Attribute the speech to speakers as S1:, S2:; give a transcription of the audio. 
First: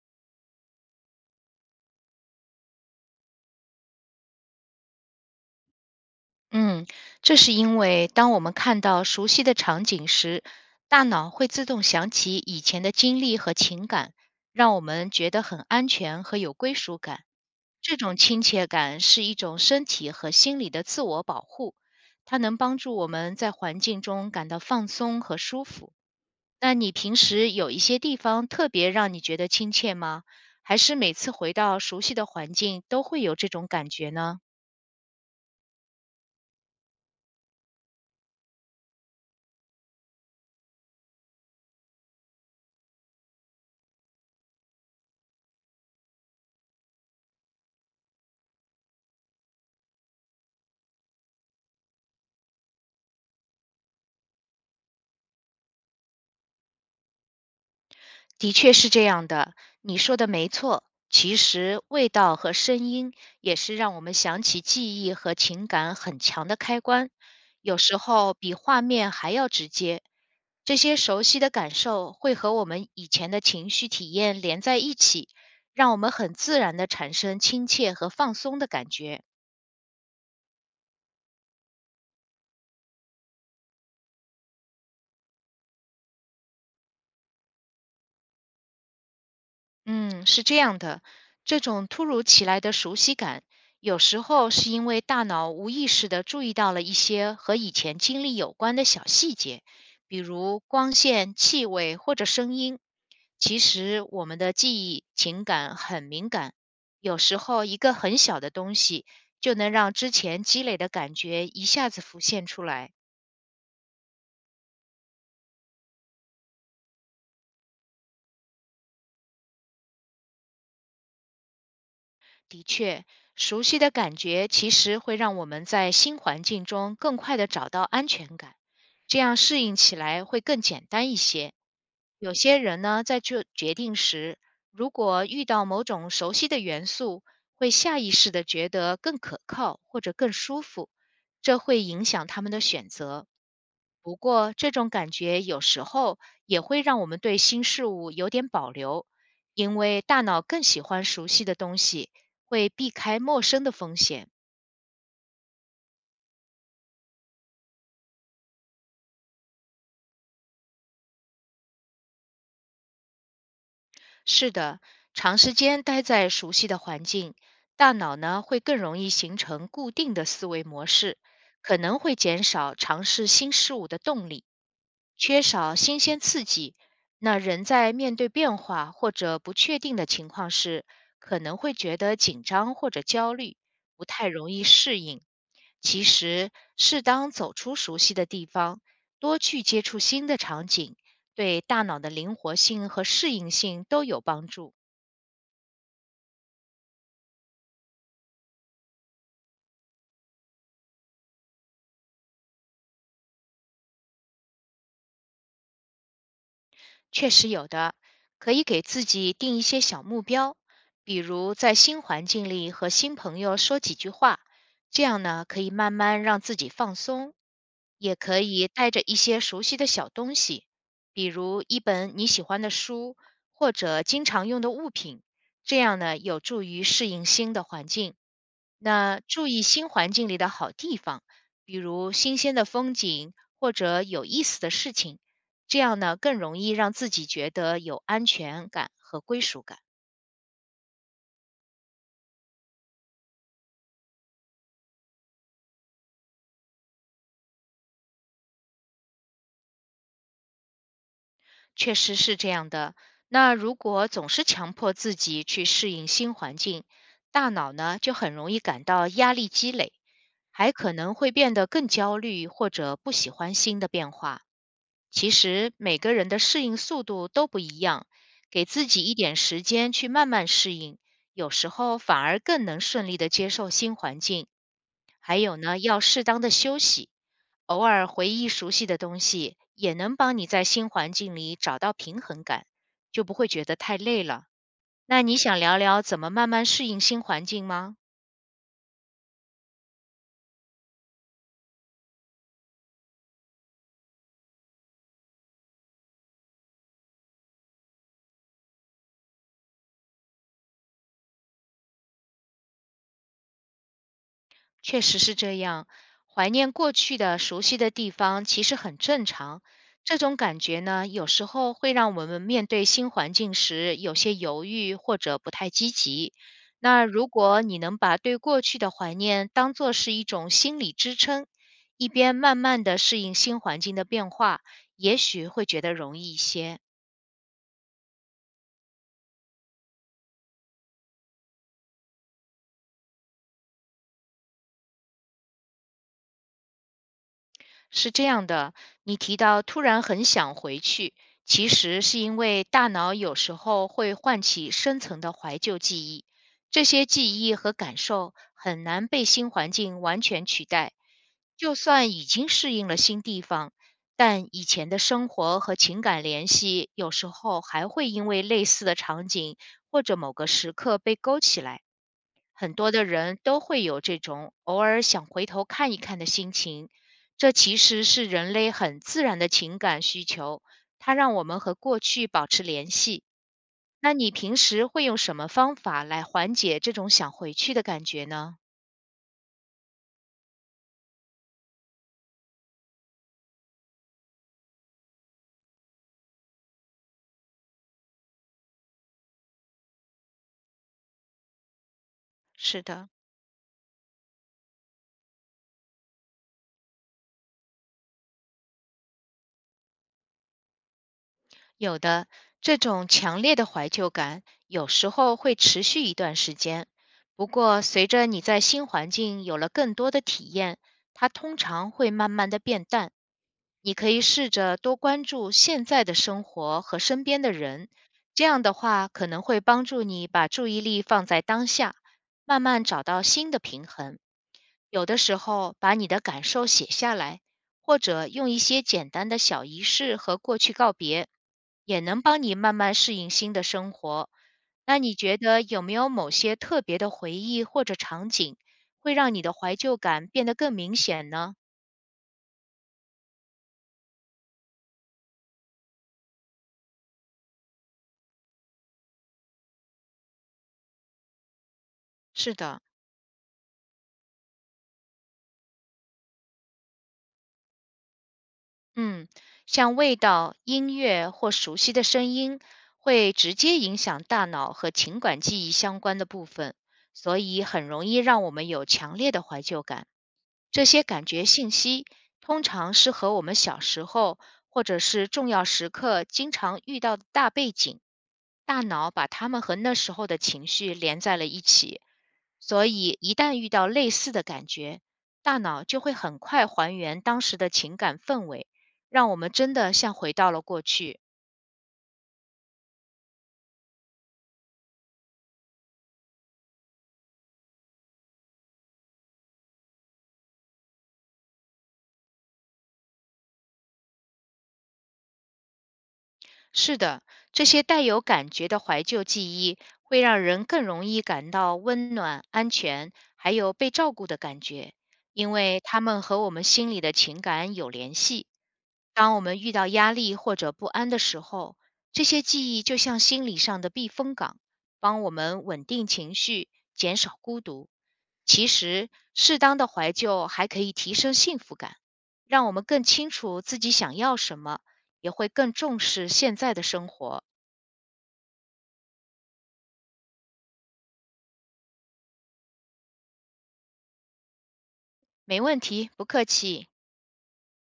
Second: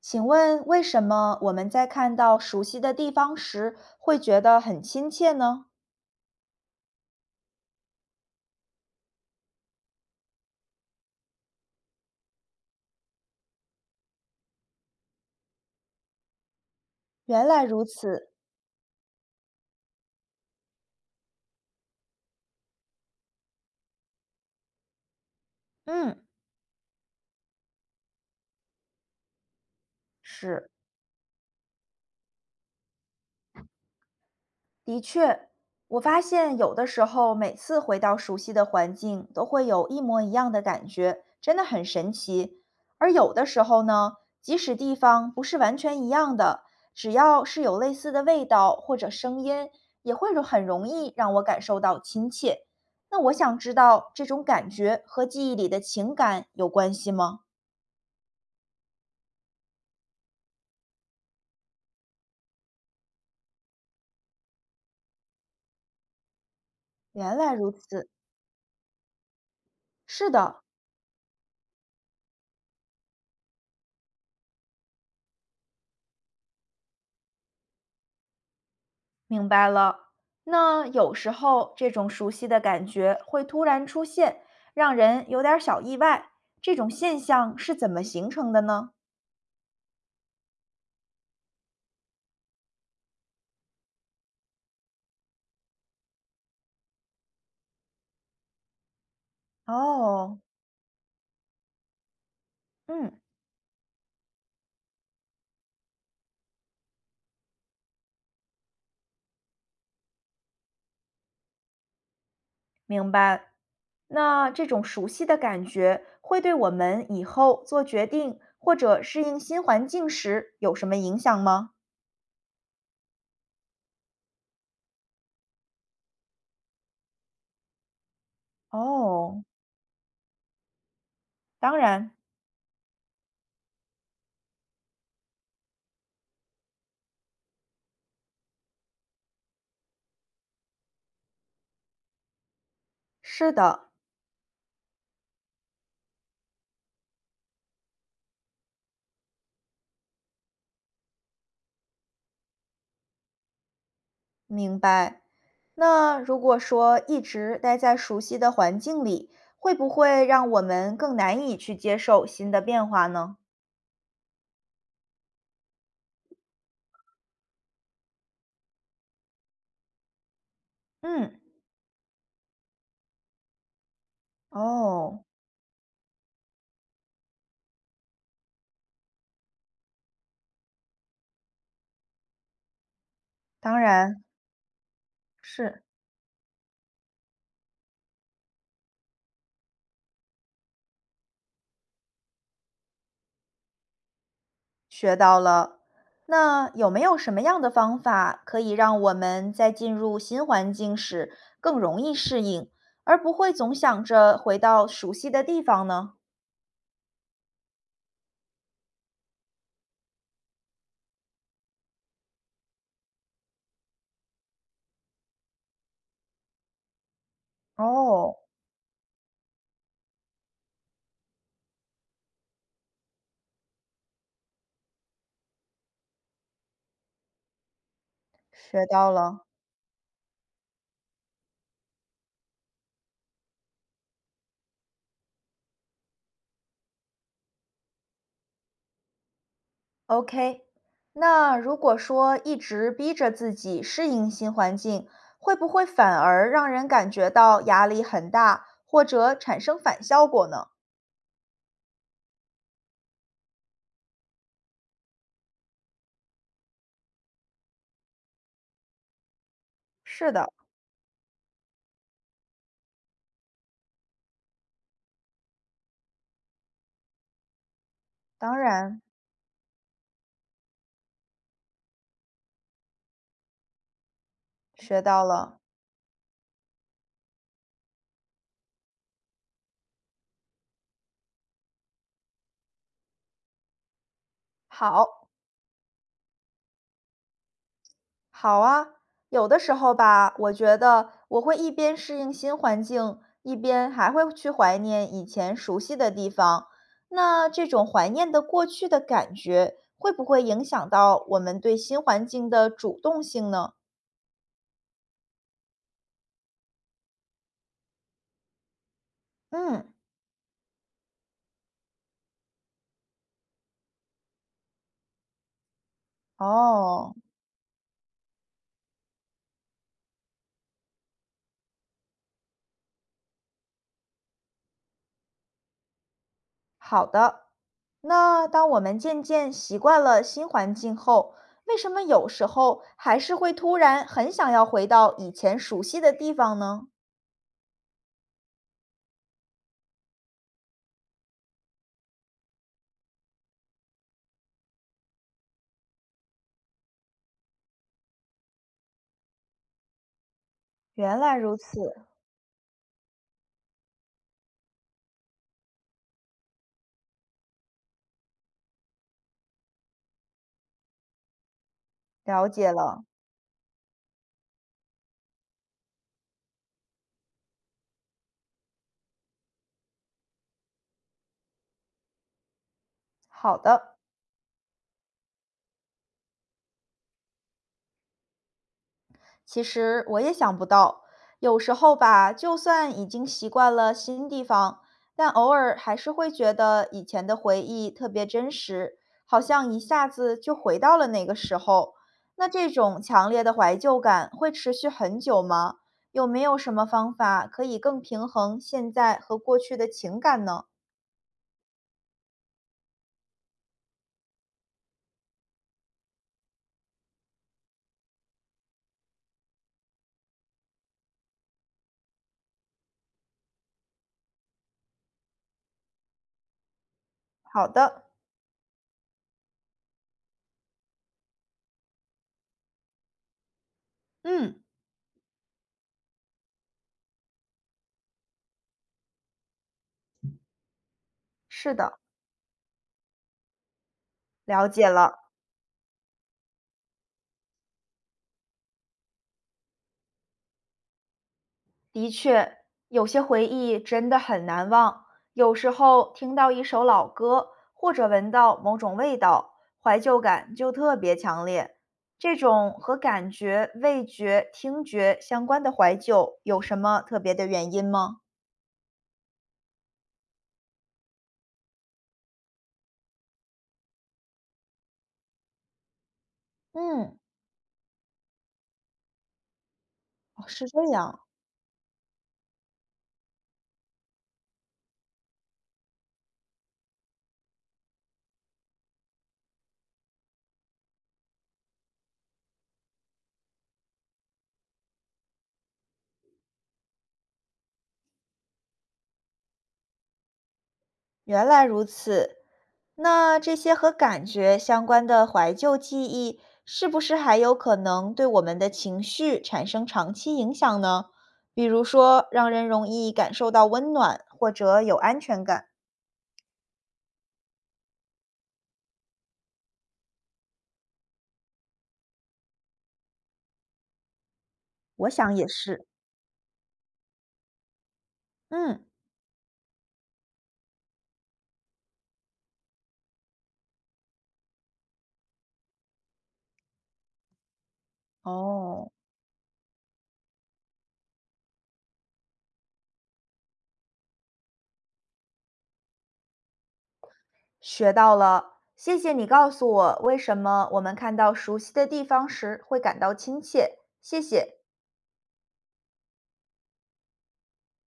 S1: 请问为什么我们在看到熟悉的地方时会觉得很亲切呢？
S2: 嗯，这是因为当我们看到熟悉的场景时，大脑会自动想起以前的经历和情感，让我们觉得很安全和有归属感。
S1: 原来如
S2: 这种
S1: 此，
S2: 亲切感是一种身体和心理的自我保护，它能帮助我们在环境中感到放松和舒服。
S1: 嗯，
S2: 那你平时有一些地方特别让你觉得亲切吗？
S1: 是。
S2: 还是每次回到熟悉的环境都会有这种感觉呢？
S1: 的确，我发现有的时候每次回到熟悉的环境，都会有一模一样的感觉，真的很神奇。而有的时候呢，即使地方不是完全一样的，只要是有类似的味道或者声音，也会容易让我感受到亲切。那我想知道，这种感觉和记忆里的情感有关系吗？
S2: 的确是这样的，你说的没错。其实味道和声音也是让我们想起记忆和情感很强的开关，
S1: 原来如
S2: 有时
S1: 此，
S2: 候比画面还要直接。
S1: 是的，
S2: 这些熟悉的感受会和我们以前的情绪体验连在一起，让我们很自然地产生亲切和放松的感觉。
S1: 明白了。那有时候这种熟悉的感觉会突然出现，让人有点儿小意外。这种现象是怎么形成的呢？
S2: 嗯，是这样的，这种突如其来的熟悉感，有时候是因为大脑无意识的注意到了一些和以前经历有关的小细节，比
S1: 哦，
S2: 如光线、气味或者声音。
S1: 嗯，
S2: 其实我们的记忆、情感很敏感，有时候一个很小的东西就能让之前积累的感觉一下子浮现出来。
S1: 明白。那这种熟悉的感觉会对我们以后做决定或者适应新环境时有什么影响吗？
S2: 的确，熟悉的感觉其实会让我们在新环境中更快地找到安全感，这样
S1: 哦，
S2: 适应起来会更简单一些。
S1: 当然
S2: 有些人呢，在做决定时，如果遇到某种熟悉的元素，会下意识地觉得更可靠或者更舒服，这会影响他们的选择。
S1: 是的。
S2: 不过，这种感觉有时候也会让我们对新事物有点保留，因为大脑更喜欢熟悉的东西。会避开陌生的风险。
S1: 明白。那如果说一直待在熟悉的环境里，会不会让我们更难以去接受新的变化呢？
S2: 是的，长时间待在熟悉的环境，大脑呢会更容易形成固定的思维模式，
S1: 嗯，
S2: 可能会减少尝试新事物的动力。
S1: 哦，
S2: 缺少新鲜刺激，那人在面对变化或者不确定的情况时，可能会觉得紧张或者焦虑，
S1: 当
S2: 不
S1: 然
S2: 太容易适应。
S1: 是，
S2: 其实，适当走出熟悉的地方，多去接触新的场景，对大脑的灵活性和适应性都有帮助。
S1: 学到了。那有没有什么样的方法可以让我们在进入新环境时更容易适应，而不会总想着回到熟悉的地方呢？
S2: 确实有的，可以给自己定一些小目标，比如在新环境里和新朋友说几句话，这样呢可以慢慢让自己放松。也
S1: 哦，
S2: 可以带着一些熟悉的小东西，比如一本你喜欢的书或者经常用的物品，这样呢有助于适应新的环境。
S1: 学到
S2: 那
S1: 了。
S2: 注意新环境里的好地方，比如新鲜的风景或者有意思的事情。这样呢，更容易让自己觉得有安全感和归属感。
S1: OK，那如果说一直逼着自己适应新环境，会不会反而让人感觉到压力很大，或者产生反效果呢？
S2: 确实是这样的。那如果总是强迫自己去适应新环境，大脑呢就很容易感到压力积累，
S1: 是的，
S2: 还可能会变得更焦虑或者不喜欢新的变化。其实每个人的适应速度都不一样，
S1: 当
S2: 给自
S1: 然，
S2: 己一点时间去慢慢适应，有时候反而更能顺利的接受新环境。
S1: 学到
S2: 还有
S1: 了。
S2: 呢，要适当的休息，偶尔回忆熟悉的东西，也能帮你在新环境里找到平衡感，就不会觉得太累了。那
S1: 好，
S2: 你想聊聊怎么慢慢适应新环境吗？
S1: 好啊。有的时候吧，我觉得我会一边适应新环境，一边还会去怀念以前熟悉的地方。那这种怀念的过去的感觉，会不会影响到我们对新环境的主动性呢？
S2: 确实是这样，怀念过去的熟悉的地方其实很正常。
S1: 嗯，
S2: 这种感觉呢，有时候会让我们面对新环境时有些犹豫或者不太积极。那
S1: 哦，
S2: 如果你能把对过去的怀念当做是一种心理支撑，一边慢慢的适应新环境的变化，也许会觉得容易一些。
S1: 好的。那当我们渐渐习惯了新环境后，为什么有时候还是会突然很想要回到以前熟悉的地方呢？
S2: 是这样的，你提到突然很想回去，其实是因为大脑有时候会唤起深层的怀旧记忆，这些记忆和感受很难被新环境完全取代。
S1: 原来如
S2: 就
S1: 此，
S2: 算已经适应了新地方，但以前的生活和情感联系有时候还会因为类似的场景或者某个时刻被勾起来。
S1: 了解
S2: 很多
S1: 了。
S2: 的人都会有这种偶尔想回头看一看的心情，这其实是人类很自然的情感需求，它让我们和过去保持联系。
S1: 好的。
S2: 那你平时会用什么方法来缓解这种想回去的感觉呢？
S1: 其实我也想不到，有时候吧，就算已经习惯了新地方，但偶尔还是会觉得以前的回忆特别真实，好像一下子就回到了那个时候。那这
S2: 是
S1: 种
S2: 的，
S1: 强烈的怀旧感会持续很久吗？有没有什么方法可以更平衡现在和过去的情感呢？
S2: 有的，这种强烈的怀旧感有时候会持续一段时间，不过随着你在新环境有了更多的体验，它通常会慢慢的变淡。你可以试着多关注现在的生活和身边的
S1: 好
S2: 人，
S1: 的，
S2: 这样的话可能会帮助你把注意力放在当下，慢慢找到新的平衡。
S1: 嗯，
S2: 有的时候，把你的感受写下来，或者用一些简单的小仪式和过去告别，
S1: 是的，
S2: 也能帮你慢慢适应新的生活。
S1: 了解
S2: 那你
S1: 了。
S2: 觉得有没有某些特别的回忆或者场景，会让你的怀旧感变得更明显呢？
S1: 的确，有些回忆真的很难忘。有时候听到一首老歌，或者闻到某种味道，怀旧感就特别强烈。这
S2: 是
S1: 种
S2: 的，
S1: 和感觉、味觉、听觉相关的怀旧，有什么特别的原因吗？
S2: 嗯，像味道、音乐或熟悉的声音，会直接影响大脑和情感记忆相关的部分，
S1: 嗯，
S2: 所以很容易让我们有强烈的怀旧感。
S1: 哦是这
S2: 这些
S1: 样。
S2: 感觉信息通常是和我们小时候或者是重要时刻经常遇到的大背景，大脑把它们和那时候的情绪连在了一起，所以一旦遇到类似的感觉，大脑就会很快还原当时的情感氛围。让我们真的像回到了过去。
S1: 原来如此，那这些和感觉相关的怀旧记忆，是不是还有可能对我们的情绪产生长期影响呢？比如说，让人容易感受到温暖或者有安全感。
S2: 是的，这些带有感觉的怀旧记忆会让人更容易感到温暖、安全，还有被照顾的感觉，
S1: 我想也
S2: 因为
S1: 是。
S2: 它们和我们心里的情感有联系。
S1: 嗯，
S2: 当我们遇到压力或者不安的时候，这些记忆就像心理上的避风港，帮我们稳定情绪，减少孤独。其
S1: 哦，
S2: 实，适当的怀旧还可以提升幸福感，让我们更清楚自己想要什么。也会更重视现在的生活。
S1: 学到了，谢谢你告诉我为什么我们看到熟悉的地方时会感到亲切，谢谢。
S2: 没问题，不客气。